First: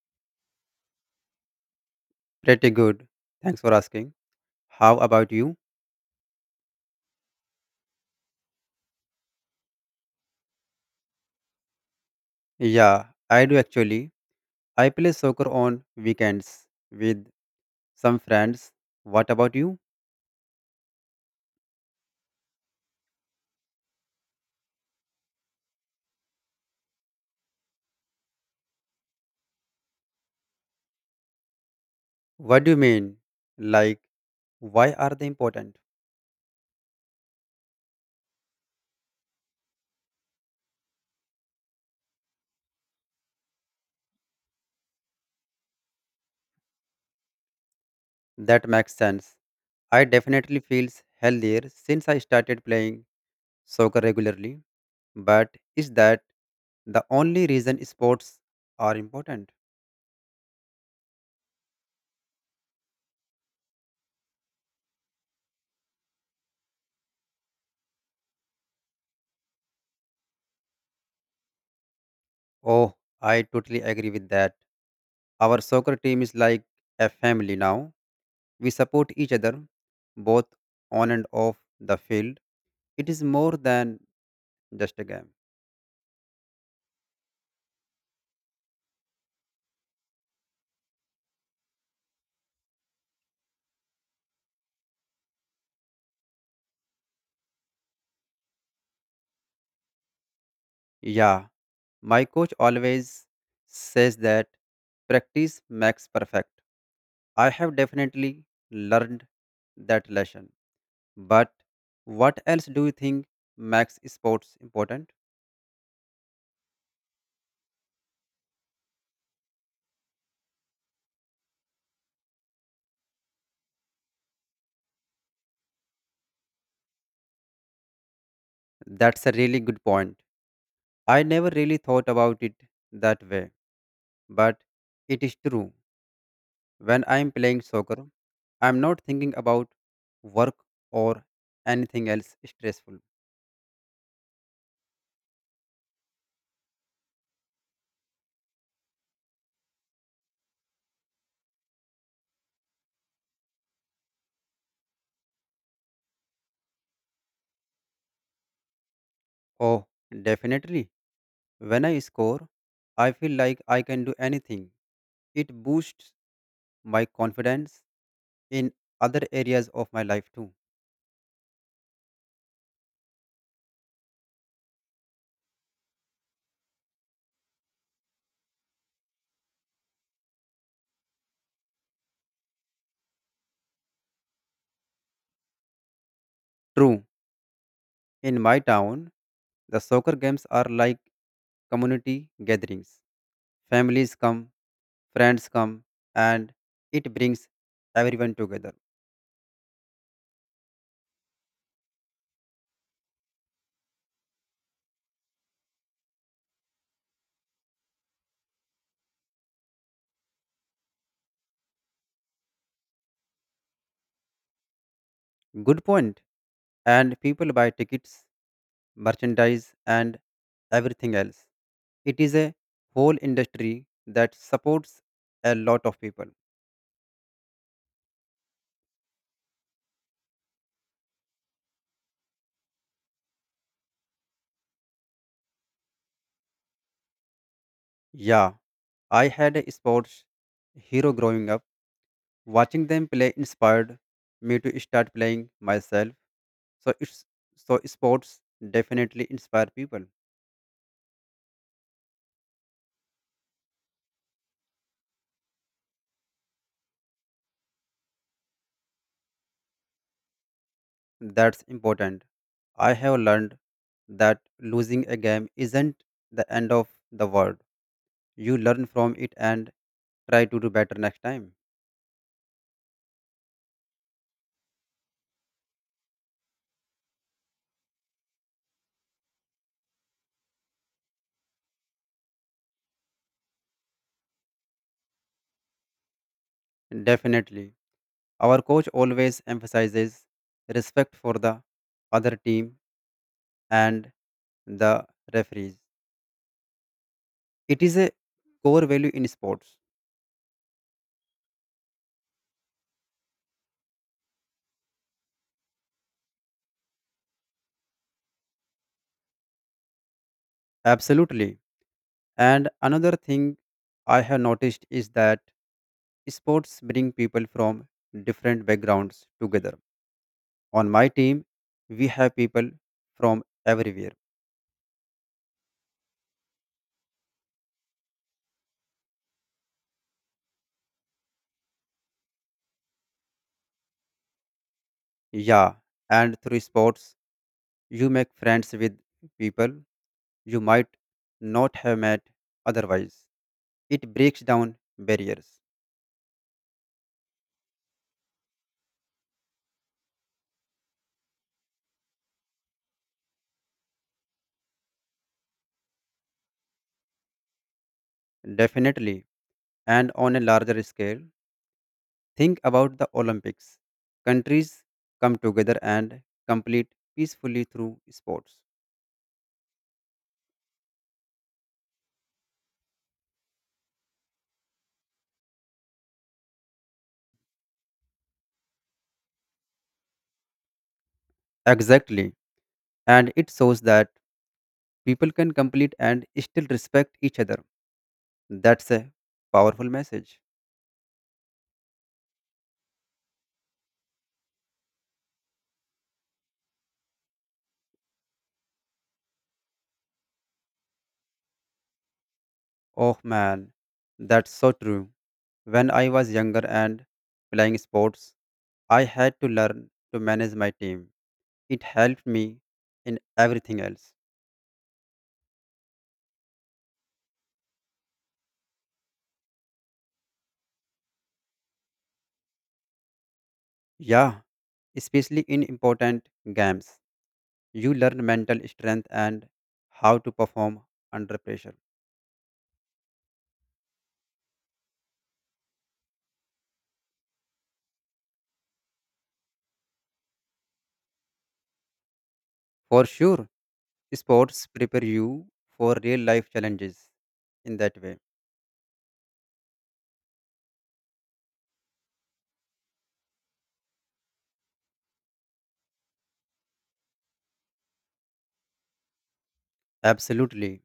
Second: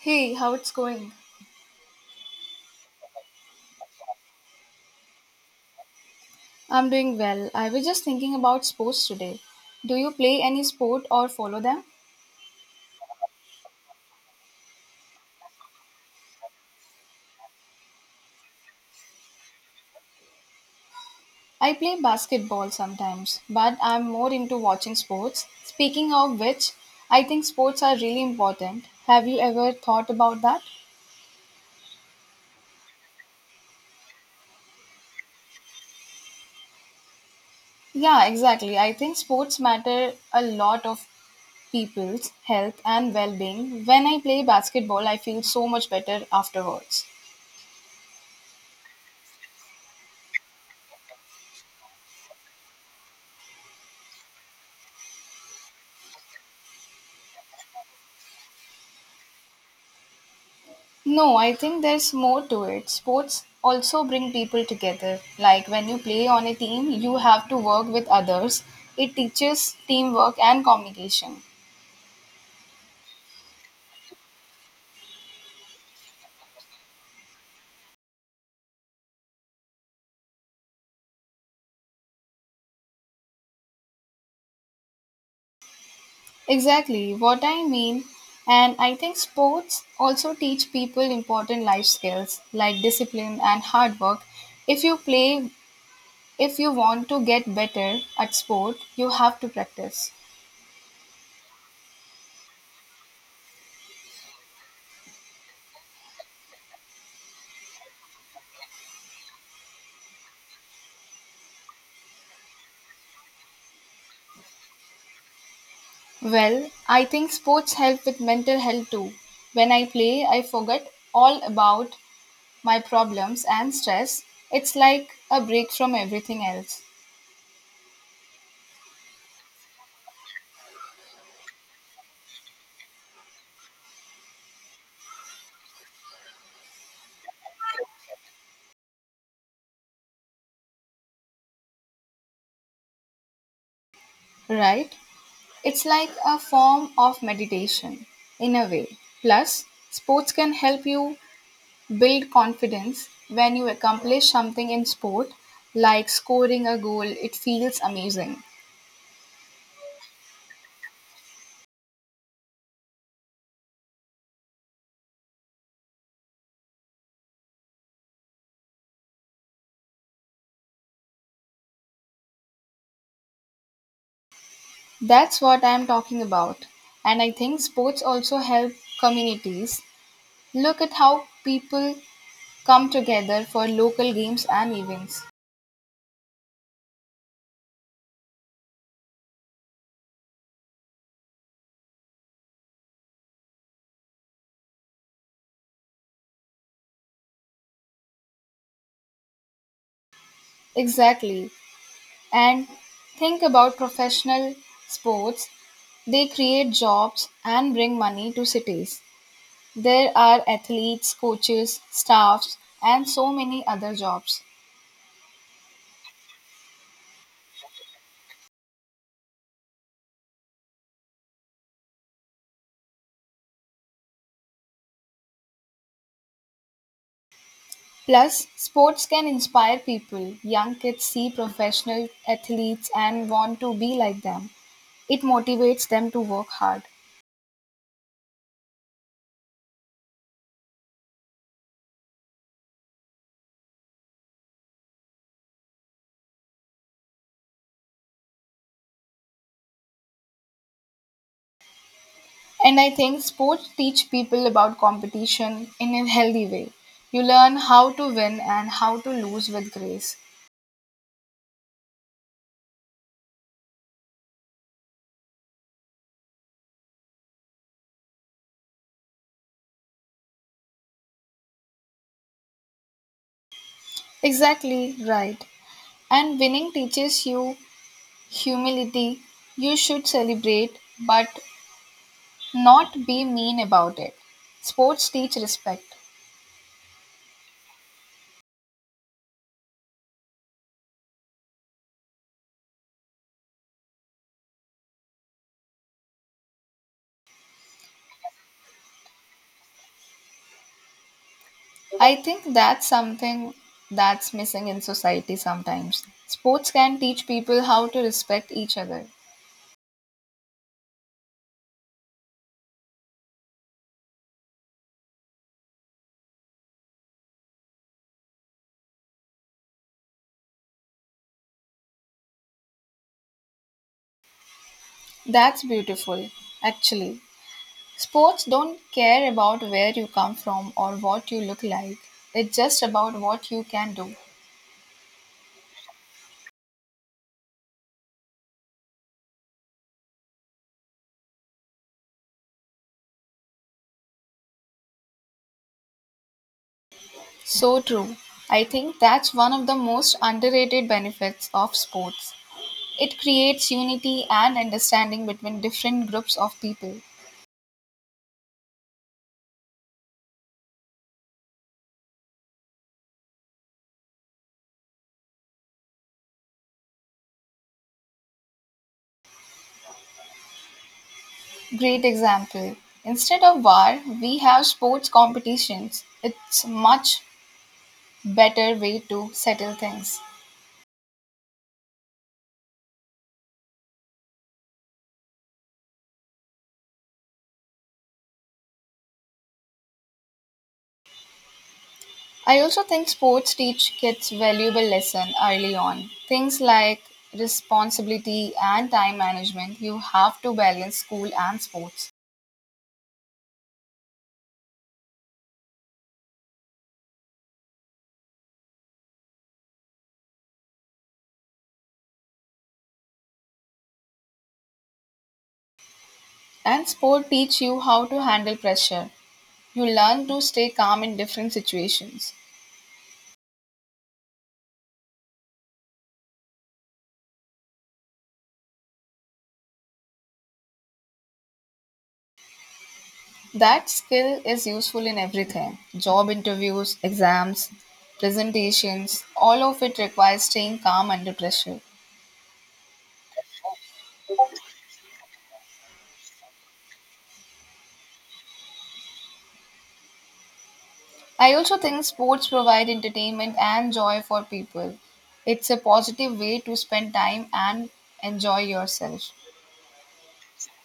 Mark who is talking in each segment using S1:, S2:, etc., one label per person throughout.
S1: Hey, how it's going?
S2: Pretty good. Thanks for asking. How about you?
S1: I'm doing well. I was just thinking about sports today. Do you play any sport or follow them?
S2: Yeah, I do actually. I play soccer on weekends with some friends. What about you?
S1: I play basketball sometimes, but I'm more into watching sports. Speaking of which, I think sports are really important. Have you ever thought about that?
S2: What do you mean? Like, why are they important?
S1: Yeah, exactly. I think sports matter a lot of people's health and well-being. When I play basketball, I feel so much better afterwards.
S2: That makes sense. I definitely feels healthier since I started playing soccer regularly. But is that the only reason sports are important?
S1: No, I think there's more to it. Sports also bring people together. Like when you play on a team, you have to work with others. It teaches teamwork and communication.
S2: Oh, I totally agree with that. Our soccer team is like a family now. We support each other, both on and off the field. It is more than just a game.
S1: Exactly what I mean. And I think sports also teach people important life skills like discipline and hard work. If you play, if you want to get better at sport, you have to practice.
S2: Yeah, my coach always says that practice makes perfect. I have definitely learned that lesson. But what else do you think makes sports important?
S1: Well, I think sports help with mental health too. When I play, I forget all about my problems and stress, it's like a break from everything else,
S2: That's a really good point. I never really thought about it that way, but it is true. When I am playing soccer, I am not thinking about work or anything else stressful.
S1: right? It's like a form of meditation in a way. Plus, sports can help you build confidence when you accomplish something in sport, like scoring a goal, it feels amazing.
S2: Oh, definitely. When I score, I feel like I can do anything. It boosts my confidence in other areas of my life too.
S1: That's what I'm talking about. And I think sports also help communities. Look at how people come together for local games and events.
S2: True. In my town, the soccer games are like community gatherings. Families come, friends come, and it brings everyone together.
S1: Exactly. And think about professional sports. They create jobs and bring money to cities. There are athletes, coaches, staffs, and so many other jobs.
S2: Good point. And people buy tickets, merchandise, and everything else. It is a whole industry that supports a lot of people.
S1: Plus, sports can inspire people. Young kids see professional athletes and want to be like them. It motivates them to work hard.
S2: Yeah, I had a sports hero growing up. Watching them play inspired me to start playing myself. so it's so sports definitely inspire people.
S1: And I think sports teach people about competition in a healthy way. You learn how to win and how to lose with grace.
S2: That's important. I have learned that losing a game isn't the end of the world. You learn from it and try to do better next time.
S1: Exactly right. And winning teaches you humility. You should celebrate, but not be mean about it. Sports teach respect.
S2: Definitely. Our coach always emphasizes respect for the other team and the referees. It is a core value in sports.
S1: I think that's something that's missing in society sometimes. Sports can teach people how to respect each other.
S2: Absolutely. And another thing I have noticed is that sports bring people from different backgrounds together. On my team, we have people from everywhere.
S1: That's beautiful, actually. Sports don't care about where you come from or what you look like, it's just about what you can do.
S2: Yeah, and through sports, you make friends with people you might not have met otherwise. It breaks down barriers.
S1: So true. I think that's one of the most underrated benefits of sports. It creates unity and understanding between different groups of people.
S2: Definitely. And on a larger scale, think about the Olympics. Countries come together and compete peacefully through sports.
S1: Great example. Instead of war, we have sports competitions. It's much better way to settle things.
S2: Exactly. And it shows that people can complete and still respect each other. That's a powerful message.
S1: I also think sports teach kids valuable lesson early on. Things like responsibility and time management. You have to balance school and sports.
S2: Oh man, that's so true. When I was younger and playing sports, I had to learn to manage my team. It helped me in everything else.
S1: And sport teach you how to handle pressure. You learn to stay calm in different situations.
S2: Yeah, especially in important games. You learn mental strength and how to perform under pressure.
S1: That skill is useful in everything. Job interviews, exams, presentations, all of it requires staying calm under pressure.
S2: For sure, sports prepare you for real life challenges in that way.
S1: I also think sports provide entertainment and joy for people. It's a positive way to spend time and enjoy yourself.
S2: Absolutely.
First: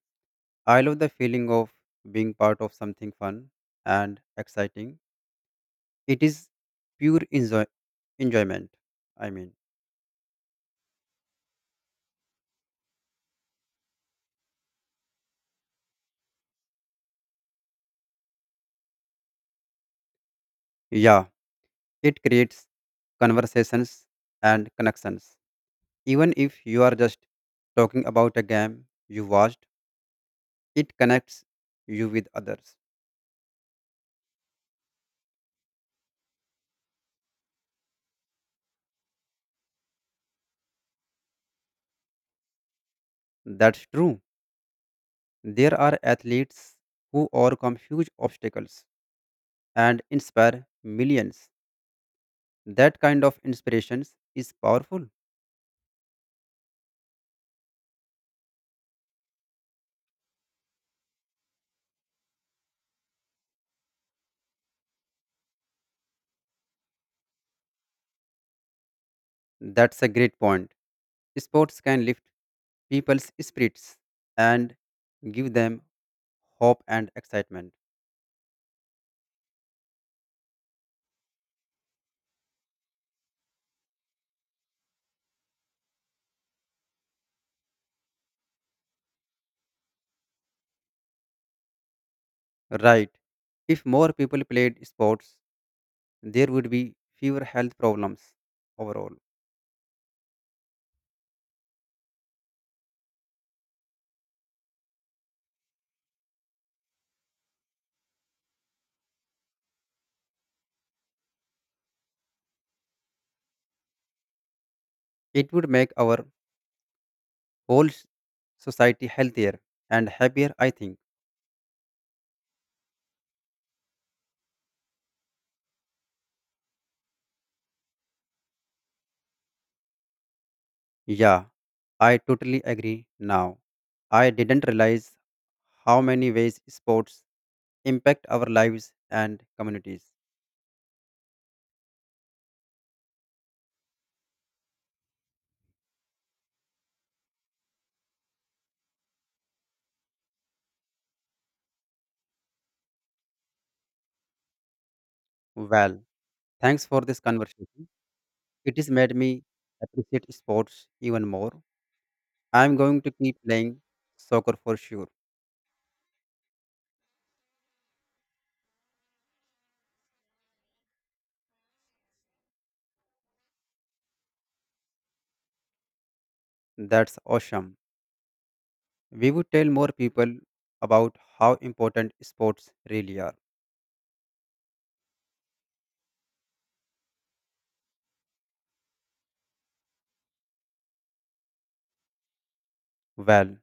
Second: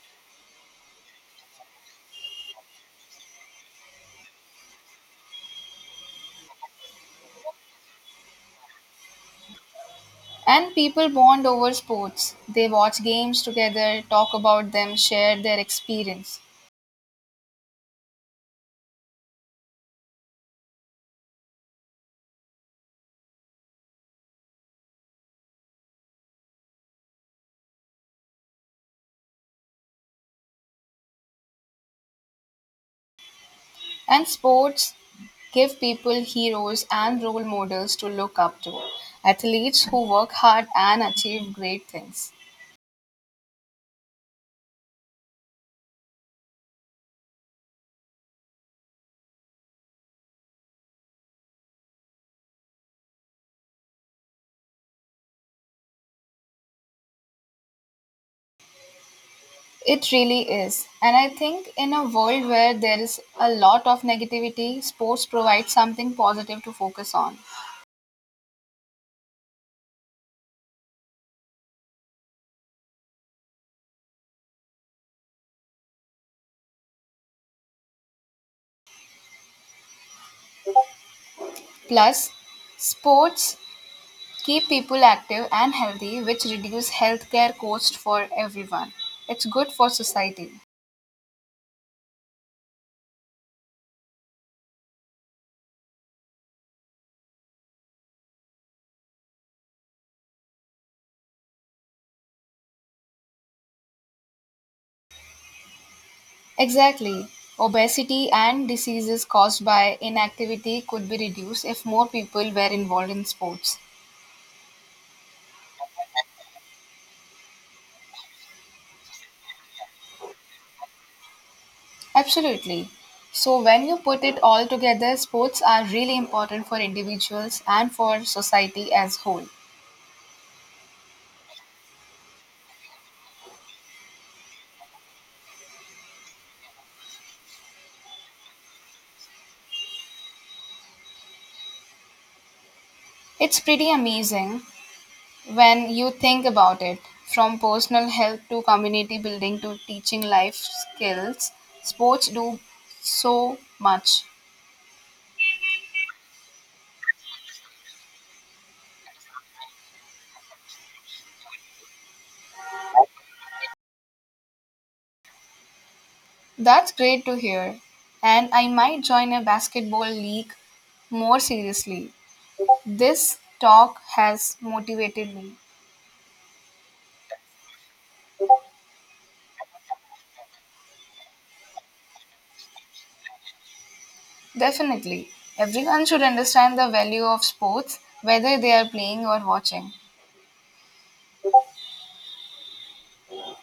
S2: I love the feeling of being part of something fun and exciting. It is pure enjoyment. I mean,
S1: And people bond over sports. They watch games together, talk about them, share their experience.
S2: yeah, it creates conversations and connections. Even if you are just talking about a game you watched, it connects you with others.
S1: And sports give people heroes and role models to look up to, athletes who work hard and achieve great things.
S2: That's true. There are athletes who overcome huge obstacles and inspire millions. That kind of inspirations is powerful.
S1: It really is. And I think in a world where there is a lot of negativity, sports provides something positive to focus on.
S2: That's a great point. Sports can lift people's spirits and give them hope and excitement.
S1: Plus, sports keep people active and healthy, which reduce healthcare costs for everyone. It's good for society.
S2: Right. If more people played sports, there would be fewer health problems overall.
S1: Exactly. Obesity and diseases caused by inactivity could be reduced if more people were involved in sports.
S2: It would make our whole s- society healthier and happier, I think.
S1: Absolutely. So, when you put it all together, sports are really important for individuals and for society as whole.
S2: Yeah, I totally agree now. I didn't realize how many ways sports impact our lives and communities.
S1: It's pretty amazing when you think about it. From personal health to community building to teaching life skills, sports do so much.
S2: Well, thanks for this conversation. It has made me appreciate sports even more. I'm going to keep playing soccer for sure.
S1: That's great to hear. And I might join a basketball league more seriously. This talk has motivated me.
S2: That's awesome. We would tell more people about how important sports really are.
S1: Definitely. Everyone should understand the value of sports, whether they are playing or watching.
S2: Well,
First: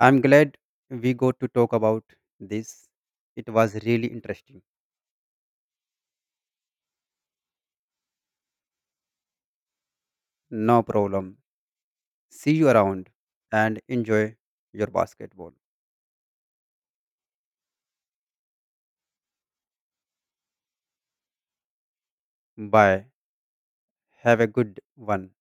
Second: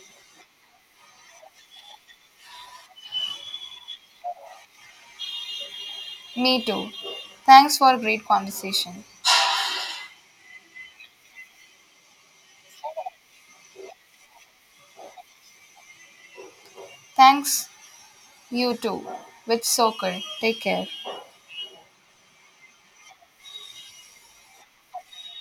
S2: I'm glad we got to talk about this. It was really interesting.
S1: Me too. Thanks for a great conversation.
S2: No problem. See you around and enjoy your basketball.
S1: Thanks, you too. With soccer. Take care.
S2: Bye. Have a good one.